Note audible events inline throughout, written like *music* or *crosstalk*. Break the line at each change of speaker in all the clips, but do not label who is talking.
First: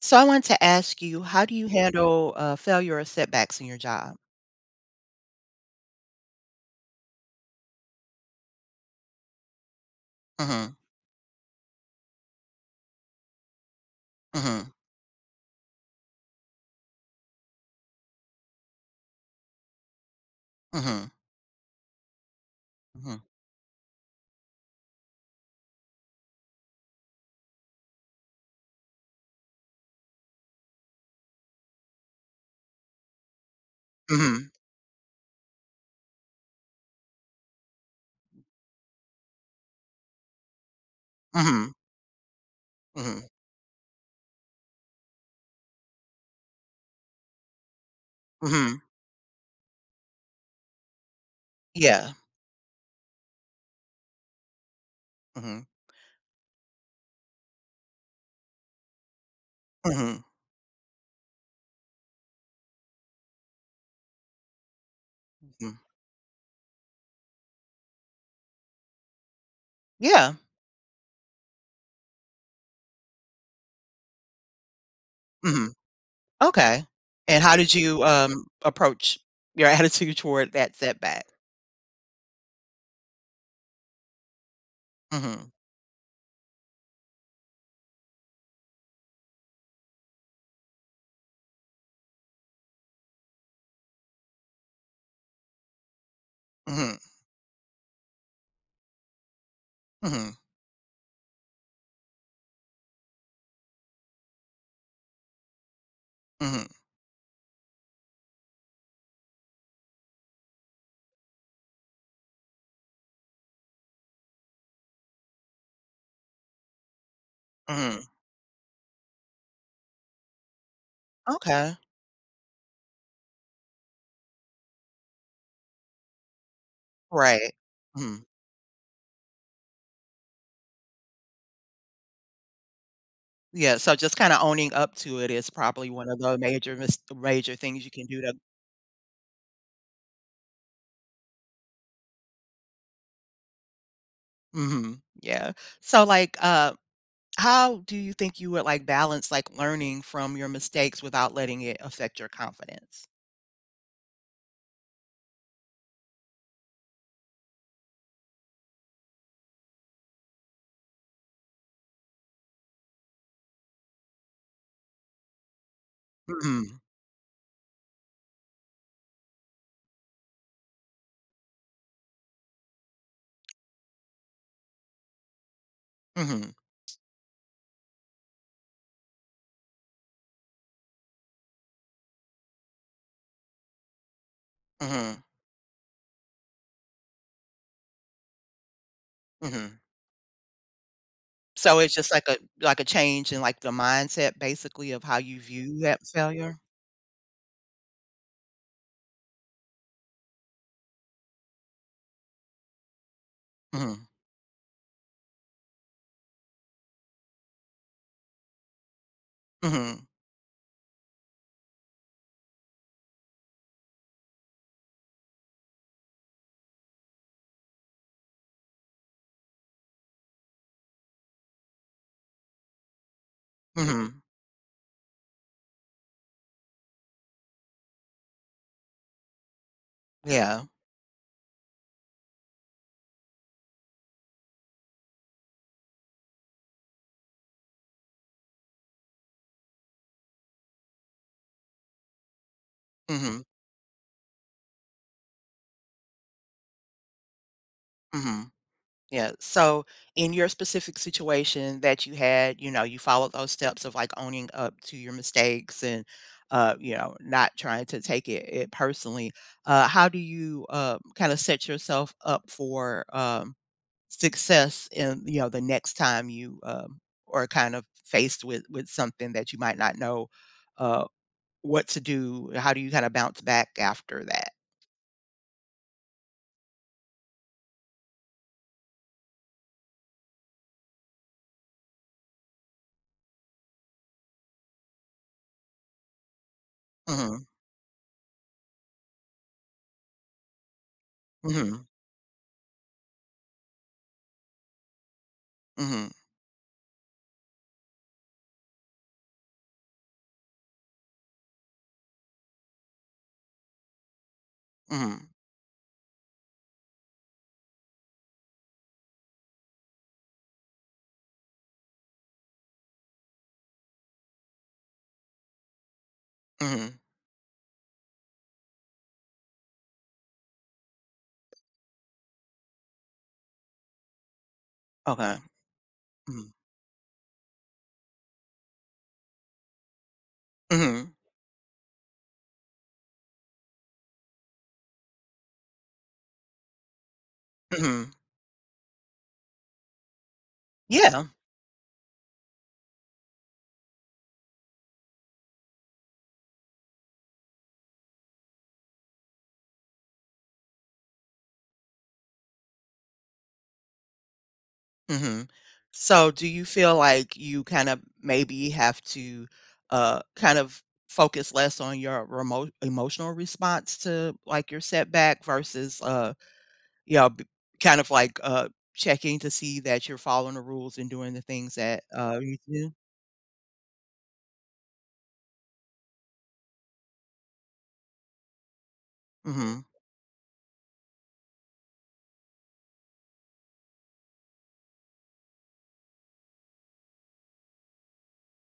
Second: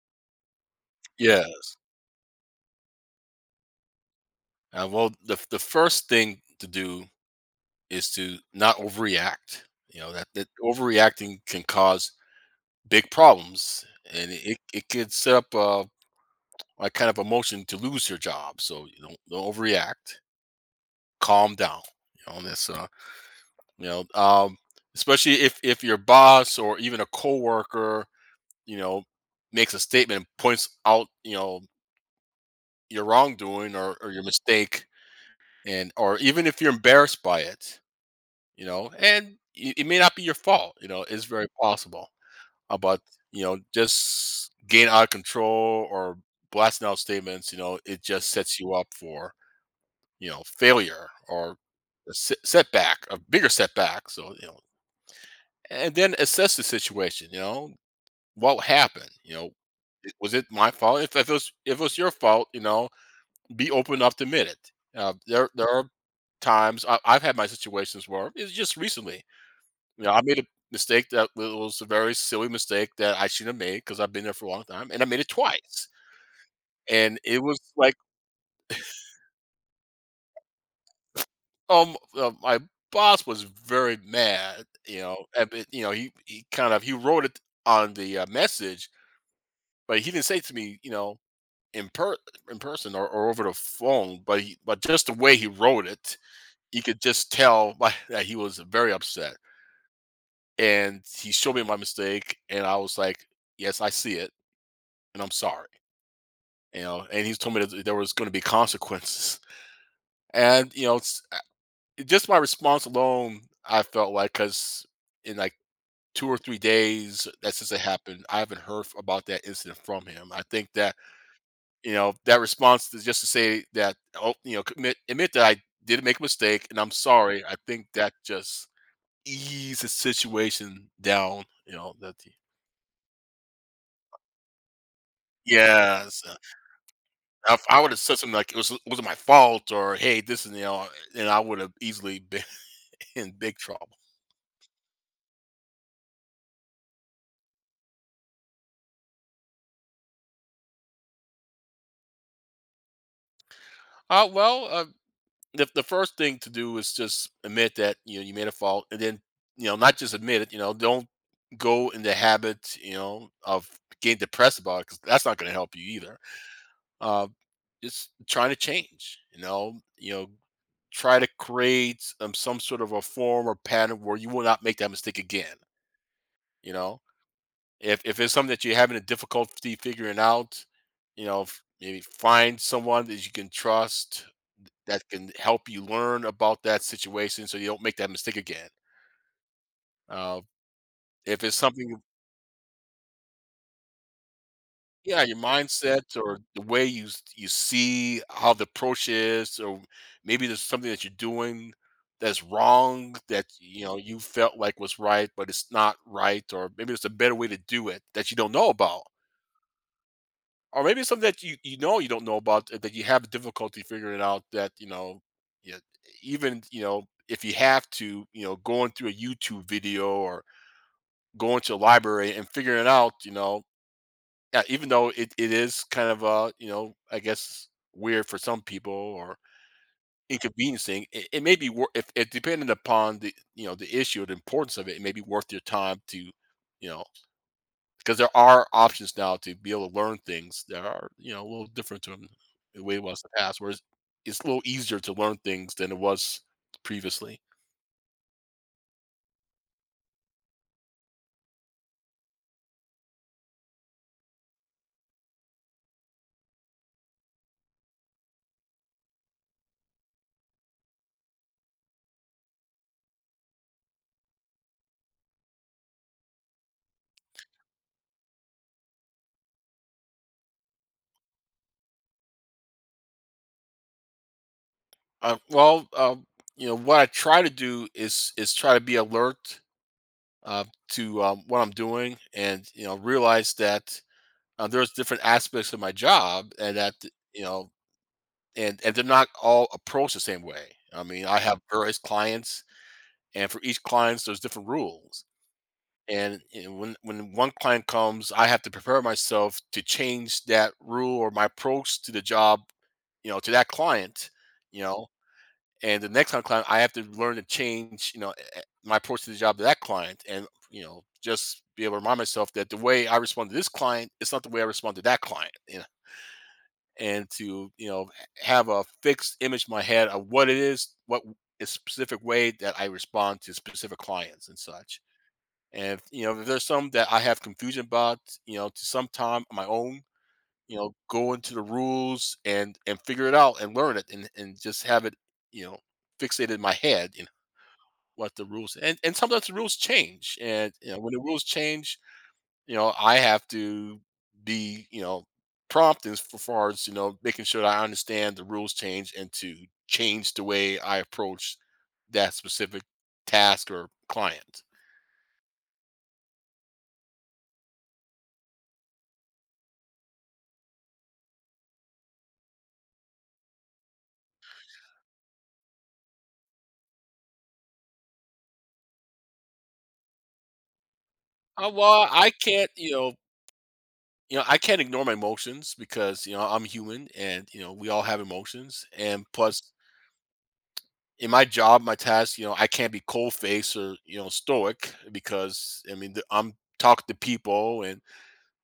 So I want to ask you, how do you
Yes.
handle failure or setbacks in your job?
Well, the first thing to do is to not overreact. You know, that
Mhm,
overreacting can cause big problems, and it
mhm,
it could set up a kind of emotion to lose your job. So, you don't overreact.
mhm,
Calm down. You know, that's, uh,
mhm,
you know, um, Especially if your boss or even a coworker, you know, makes a statement and points out, you know, your wrongdoing or your
mhm,
mistake and or even if you're embarrassed by it. You know, and it may not be your fault, you know, it's very
mhm,
possible, but,
mhm,
you know, just getting out of control or blasting out statements, you know, it just sets you
mhm.
up for, you know, failure or
Yeah.
a se setback, a bigger setback, so, you know
Mhm,
and then assess the situation, you know, what happened, you know,
mhm,
it my fault? If it was if it was your fault, you know, be open enough to admit it. There
mhm.
are times I've had my situations where it's just recently. You know, I
Yeah.
made a mistake that was a very silly mistake that I shouldn't have made because 'cause I've been there for a long time, and I made it
Mhm.
twice,
Okay.
and it
And how
was
did
like,
you approach your *laughs* attitude toward that setback?
my boss was very mad, you know, and
Mhm,
but, you know, he kind of he wrote it on the, message, but he didn't say it to me, you know, in per in person or over the phone, but he but just the way he wrote it, you
mhm,
could just tell by *laughs* that he was very upset,
mhm,
and he showed me my mistake, and I was like, "Yes, I see it, and I'm sorry."
mhm,
You know, and he's told me that there was going to be consequences. And you know, it's, just my response alone, I felt like because in like 2 or 3 days that since it
mhm.
happened, I haven't heard about that incident from him. I think that
Okay.
you know that response is just to say that oh, you know, admit that I did make a mistake and I'm sorry.
Right.
I think that
Mhm.
just eased the situation down. You know that.
Yeah. So just kind of owning up to it is probably one of
Yes,
the major
if I
things
would
you
have
can
said
do
something
to.
like it wasn't my fault or hey this and you know and I would have easily been in big trouble.
Mhm. Yeah. So, like, how do you think you would like balance like learning from your mistakes without letting it affect your confidence?
Uh, well, uh, the first thing to do is just admit that you know you made a fault, and then you know not just admit it. You know, don't go in the habit you know of getting depressed about it because that's not going to help you either.
Mhm.
Uh, just trying to change. Try to create some sort of a form or pattern where you will not make that mistake again.
Mhm.
You know, if it's something that you're having a difficulty figuring out, you know, maybe find someone that you can trust that
Mhm.
can help you learn about that situation so you don't make that mistake again.
Mhm.
Uh, if it's
So
something,
it's just like a change in like the mindset basically of how
yeah, your
you view that
mindset or
failure?
the way you see how the approach is, or maybe there's something that you're doing that's wrong that you know
Mhm.
you felt like was right, but it's not right, or maybe there's a better way to do it that you don't know about,
Mhm.
or maybe it's something that you know you don't know about that you have difficulty figuring out that you know you, even you know if you have to you know going through a YouTube video or going to a library and figuring out, you know,
Mhm.
yeah, even though it is kind of you know, I guess weird for some people or
Yeah.
inconveniencing, it may be worth if depending upon the you know the issue or the importance of it, it may be worth your time to, you know, because there are options now to be able to learn things that are you know a little different from the way it was in the
Mhm.
past. Whereas it's a little easier to learn things than it was previously.
Mhm. Yeah. So in your specific situation that you had, you know, you followed those steps of like owning up to your mistakes and not trying to take it personally. How do you kind of set yourself up for success in the next time you are kind of faced with something that you might not know uh, what to do? How do you kind of bounce back after that?
Uh, well, um, you know what I try to do is try to be alert uh, to what I'm doing, and you know, realize that there's different aspects of my job, and that you
Mm-hmm.
know, and they're not all approached the same way. I mean, I have
Mm-hmm.
various clients, and for each client, there's different rules.
Mm-hmm.
And you know, when one client comes, I have to prepare myself to change that rule or my approach to the job, you know, to that client, you know,
Mm-hmm.
and the next time client, I have to learn to change, you know, my approach to the job to that client, and you know, just be able to remind myself that the way I respond to this client is not the way I respond to that client. You know?
Mm-hmm.
And to you know have a fixed image in my head of what it is, what a specific way that I respond to specific clients and such.
Okay.
And you know, if
Mm-hmm.
there's some that I have confusion about, you know, to some time on my own, you know,
Mm-hmm.
go into the rules and figure it out and learn it and just have it, you know, fixated in my head,
Mhm.
what the rules and sometimes the rules change and you know when the
Yeah.
rules change you know I have to be you know prompt as far as you know making sure that I understand the rules change and to change the way I approach that specific task or client.
Mhm. So do you feel like you kind of maybe have to kind of focus less on your remote emotional response to like your setback versus you know b- kind of like checking to see that you're following the rules and doing the things that
I
you
can't
do?
you know I can't ignore my emotions because you know I'm human and you know we all have emotions and plus
Mhm.
in my job, my task, you know, I can't be cold faced or you know stoic because I mean I'm talking to people and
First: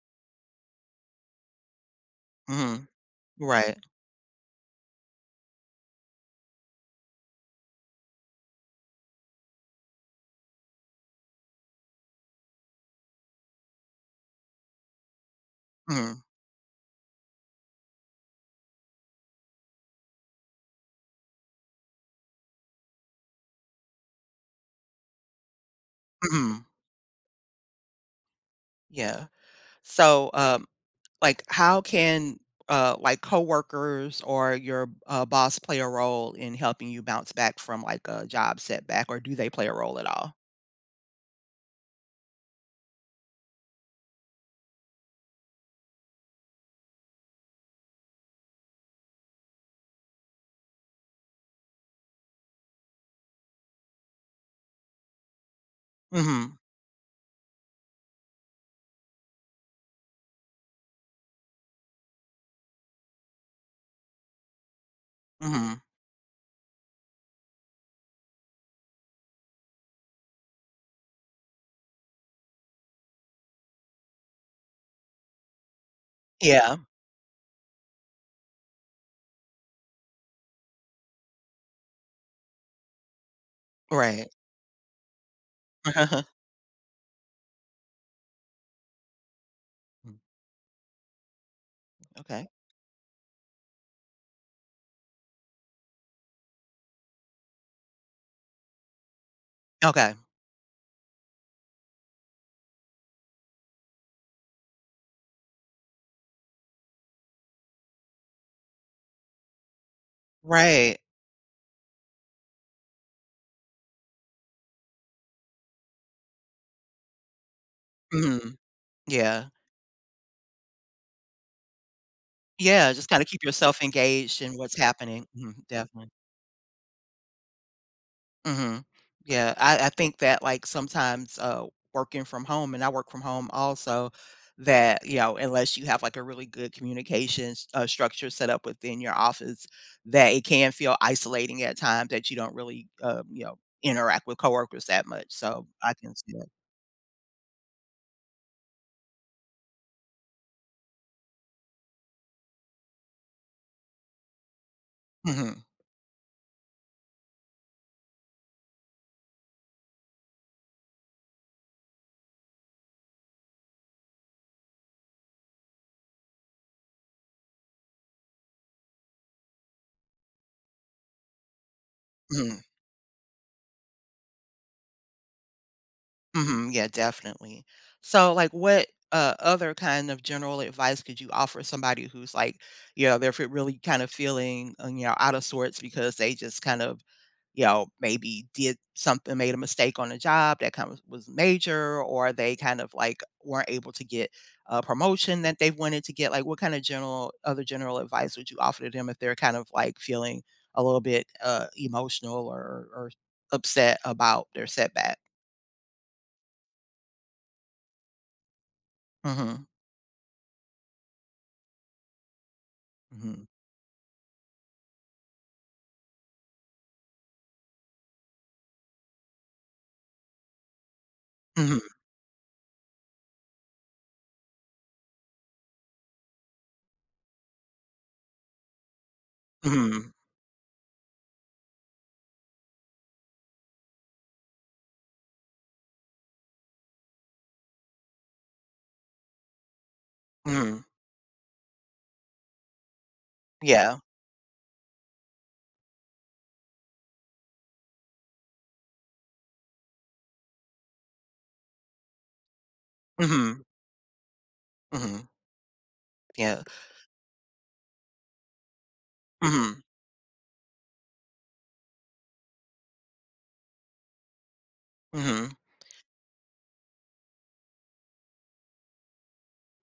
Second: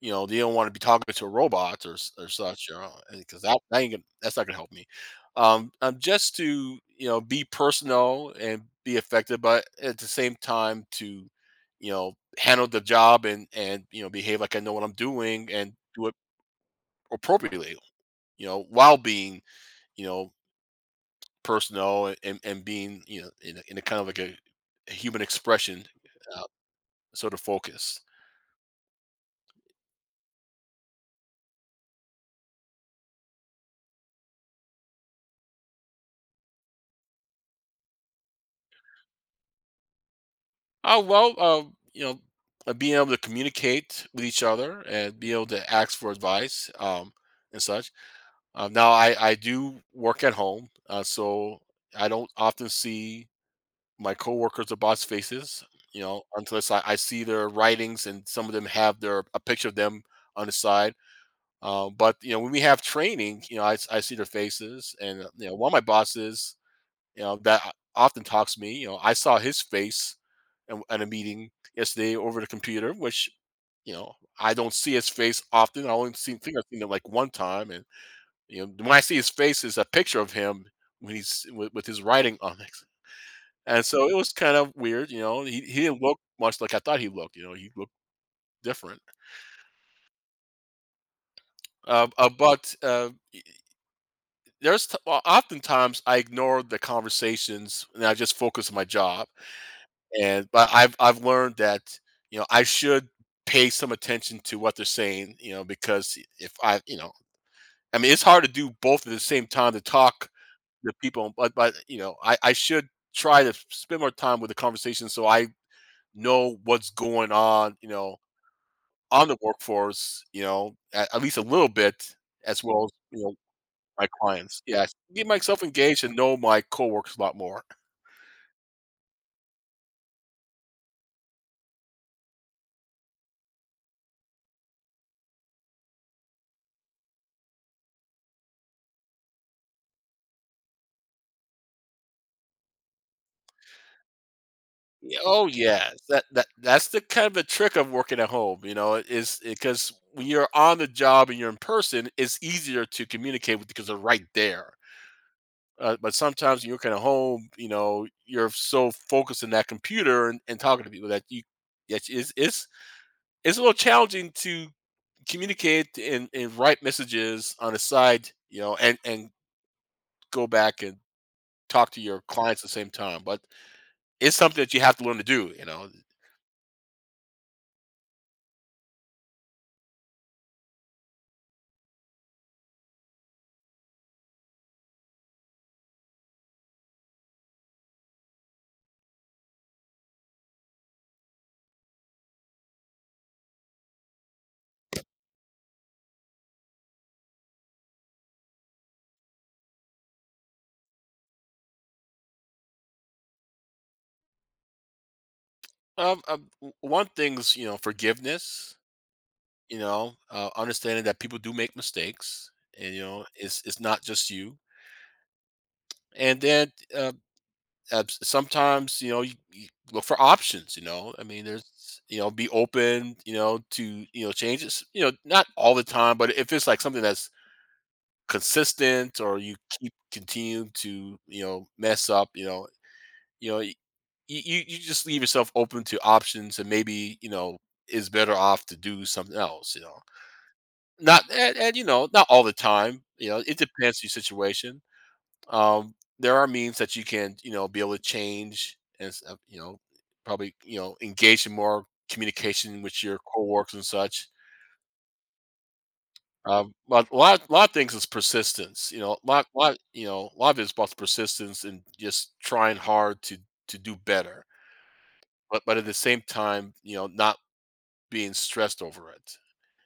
you know they don't want to be talking to robots or such, you
Mhm.
know, because
Right.
that ain't gonna, that's not gonna help me. Just to you know be personal and be effective, but at the same time to you know handle the job and you know behave like I know what I'm doing and do it
Mhm.
appropriately, you know, while being you know personnel and being, you know, in a kind of like a human expression, uh,
Mhm.
sort of focus.
Yeah. So, like, how can like coworkers or your boss play a role in helping you bounce back from like a job setback, or do they play a role at all?
Oh, well, you know, being able to communicate with each other and be able to ask for advice, and such. Now I Do work at home, so I don't often see my coworkers or boss faces, you know,
Mhm.
unless I see their writings and some of them have their a picture of them on the side. But you know, when we have training, you know, I see their faces, and you know, one of my
Mhm.
bosses, you know, that often talks to me. You know, I saw his face at a meeting yesterday over the computer, which you know I don't see his face often. I've
Yeah.
seen it like one time, and you know, when I see his face, is a picture of him when he's with his writing on it. And so it
Right.
was kind of weird, you know. He didn't look
*laughs*
much like I thought he looked. You know, he looked different.
Mhm. Okay.
But There's t well, Oftentimes I ignore the conversations and I just focus on my job,
Okay.
and but I've learned that, you know, I should pay some attention to what they're saying, you know, because if I you know, I mean, it's hard to do both at the same time to talk to
Right.
people, but you know, I should try to spend more time with the conversation so I know what's going on, you know,
Mhm.
on the
Yeah.
workforce, you know, at least a little bit as well as,
Yeah. Just
you
kind of
know
keep yourself
my
engaged in
clients,
what's
yes.
happening.
Get
Mhm,
myself engaged
definitely.
and know my coworkers a lot more.
Mhm. Yeah, I think that, like, sometimes, working from home, and I work from home also, that, you know, unless you have, like, a really good communications, structure set up within your office, that it can feel isolating at times that you don't really, interact with coworkers that
Yeah,
much,
oh,
so I
yes.
can
That
see
that
that.
that's the kind of the trick of working at home, you know, is because when you're on the job and you're in person, it's easier to communicate with because they're right there.
Mhm.
But sometimes when you're kind of home, you know, you're so focused in that computer and talking to people that you that it's a little challenging to communicate and write messages on the side, you know, and go back and talk to your clients
Mhm.
at the same time. But it's something that you have to learn to do.
Mhm, yeah, definitely. So, like, what, other kind of general advice could you offer somebody who's, like, they're fe really kind of feeling, out of sorts because they just kind of, maybe did something made a mistake on a job that kind of was major, or they kind of, like, weren't able to get a promotion that they wanted to get, like, what kind of general other general advice would you offer to them if they're kind of, like, feeling a little bit, emotional or upset about their setback?
One thing's forgiveness.
Mhm,
You know, understanding that people do make mistakes, and you know,
mhm.
it's not just you. And then sometimes you know you look for options. You know, I mean,
Mhm,
there's you know be open, you know, to you know changes. You know, not all the time, but if it's like something that's consistent or you keep
mhm,
continue to you know mess up, you know you, you just leave yourself open to options, and maybe you know is better off to do something else, you know,
mhm.
not and you know not all the time, you know, it depends
Yeah.
on your situation. There are means that you can you know be able to change and you know probably you know engage in more communication with your
Mhm,
coworkers and such.
mhm. Yeah.
But a lot of things is persistence, you know, a lot lot
Mhm,
you know a lot of it is about persistence and just trying hard to do better,
mhm.
but at the same time you know not being stressed over it.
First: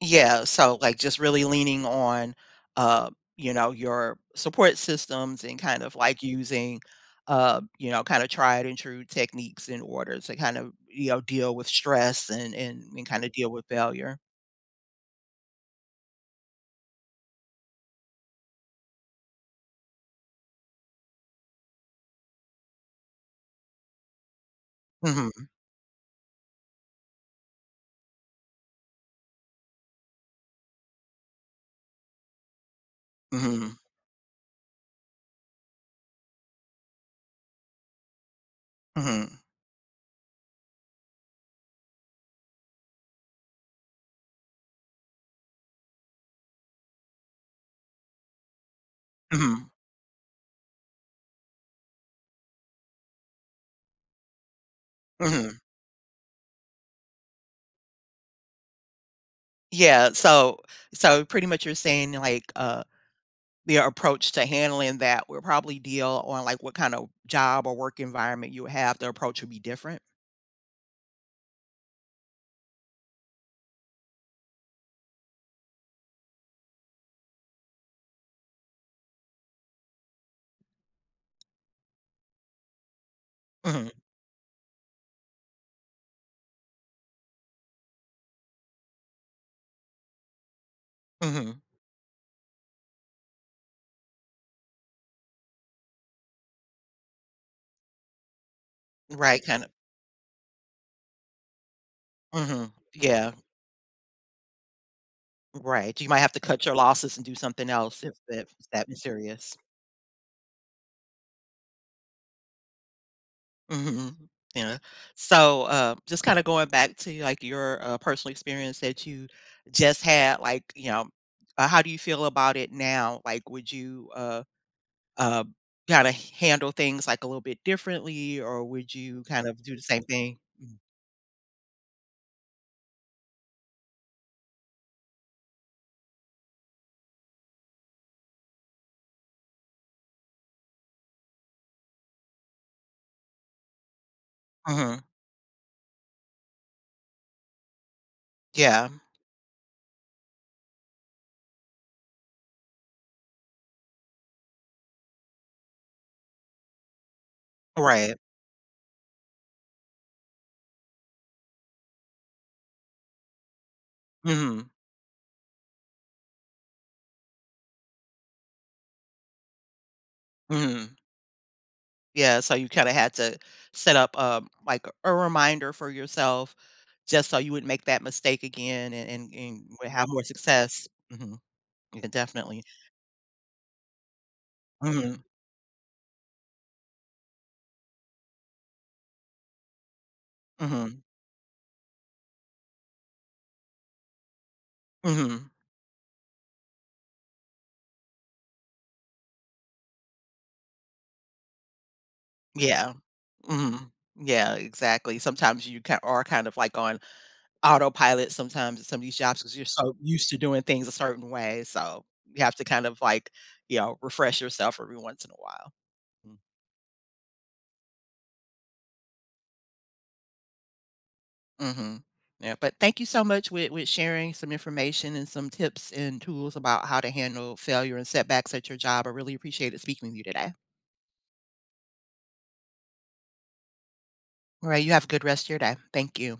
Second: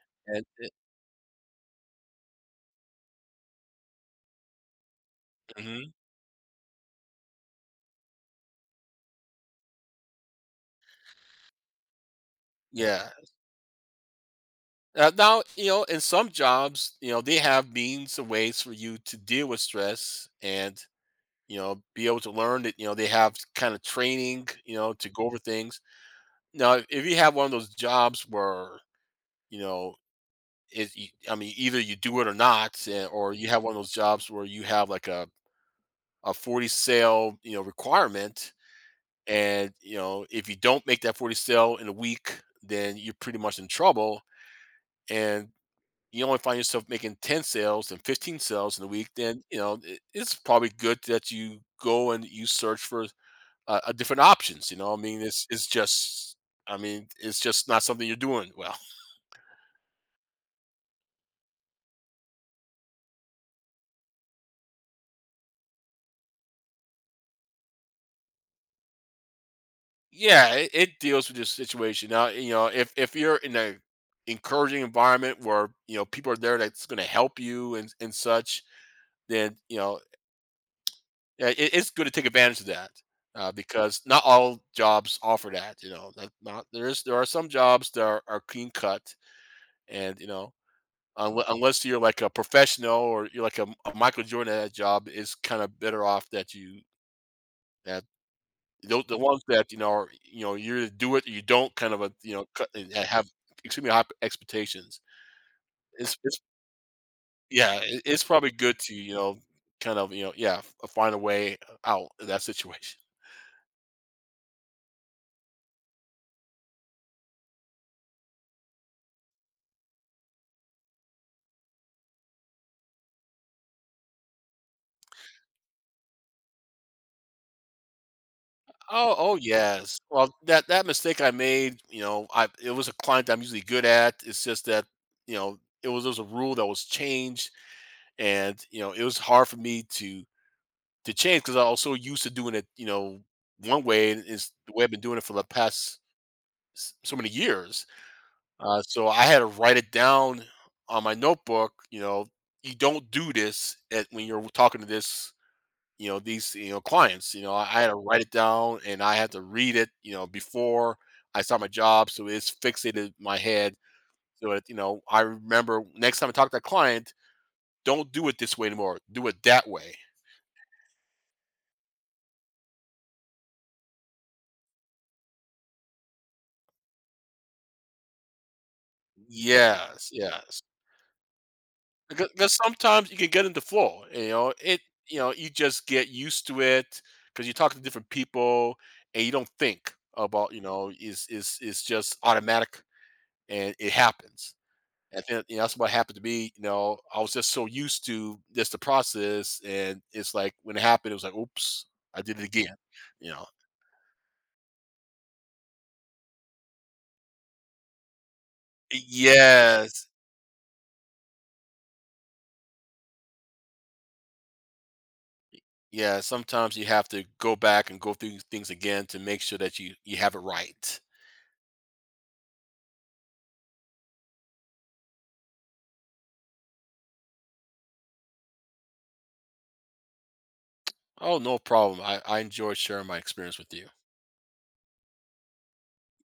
Yeah,
And it,
so, like, just really leaning on, uh, your support systems and kind
mhm,
of, like, using, kinda tried and true techniques in order to kind of, deal with stress and and
yeah.
and kinda deal with failure.
Now, you know, in some jobs, you know, they have means and ways for you to deal with stress and, you know, be able to learn that, you know, they have kind of training, you know, to go over
Mhm,
things. Now, if you have one of those jobs where, you know, I mean, either you do it or not, eh, or you have one
mhm,
of those jobs where you have like a 40 sale, you know, requirement.
mhm,
And, you know, if you don't make that 40 sale in a week, then you're pretty much in trouble, and you only find yourself making 10 sales and 15 sales in a week, then you
mhm,
know it's probably good that you go and you search for a different options. You know, I mean,
mhm.
I mean, it's just not something you're doing well. *laughs*
Yeah, so pretty much you're saying, like, their approach to handling that will probably deal on like what kind of job or work environment you have. The approach would be different.
Yeah, it deals with your situation. Now, you know, if you're in a encouraging environment where you know people are there that's going to help you and such, then you know, yeah, it's good to take advantage of that,
Mhm,
because not all jobs offer that. You know, that not there is there are some jobs that are clean cut, and you know,
mhm.
unless you're like a professional or you're like a Michael Jordan, at that job is kind of better off that you that the ones
Right, kind of.
that you know are you know you're do it or you don't kind of a you know cut,
Mhm.
and have
Yeah,
extremely high expectations.
right. You might have
It's
to cut your losses and do something
Yeah,
else if
it's probably
if it's
good
that
to you know
serious.
kind of you know yeah find a way out in that situation.
Mhm. Yeah. So, just kind of going back to like your personal experience that you just had, like, how do you feel about it now? Like, would you Uh, kinda handle things, like, a little bit differently, or would
Oh,
you
oh
kind of do the
yes.
same
Well,
thing? Mm.
that mistake I made, you know, I it was a client I'm usually good at. It's just that, you know, it was there was a rule that was changed, and you know, it was hard for me to change because I was so used to doing it, you know, one way, and it's the way I've been
Mhm.
doing it for the past so many years.
Yeah.
So I had to write it down on my notebook. You know, you don't do this at, when you're talking to this you know these you know clients, you know, I had to
Right.
write it down and I had to read it, you know, before I start my job so it's fixated in my head, so that
Mhm.
you know I remember next time I talk to a client, don't do it this way anymore, do it that way.
Mhm. Yeah, so you kinda had to set up, like, a reminder for yourself just so you wouldn't make that mistake again and would have more
Yes,
success. Mhm. Yeah,
because
definitely.
sometimes you can get into flow, you know it, you
Mhm.
know you just get used to it because you talk to different people, and you don't think about, you know,
Mhm.
is it's just automatic and it happens. I think,
Mhm.
you know, that's what happened to me. You know, I was just so used to just the process, and it's like when it happened, it was like, "Oops, I did it again."
Yeah.
You know,
Mhm. Yeah, exactly. Sometimes you ki are kind of, like, on autopilot sometimes at some of these jobs because 'cause you're so
yes,
used to doing things a certain way, so you have to kind of, like, refresh yourself every once in a while.
yeah.
Mm.
Sometimes you have to go back and go through things again to make sure that you have it right.
Mhm. Yeah, but thank you so much with sharing some information and some tips and tools about how to handle failure and setbacks at your job. I really appreciated speaking with you today.
Oh, no problem. I enjoyed sharing my experience with you.
Alright, you have a good rest of your day. Thank you.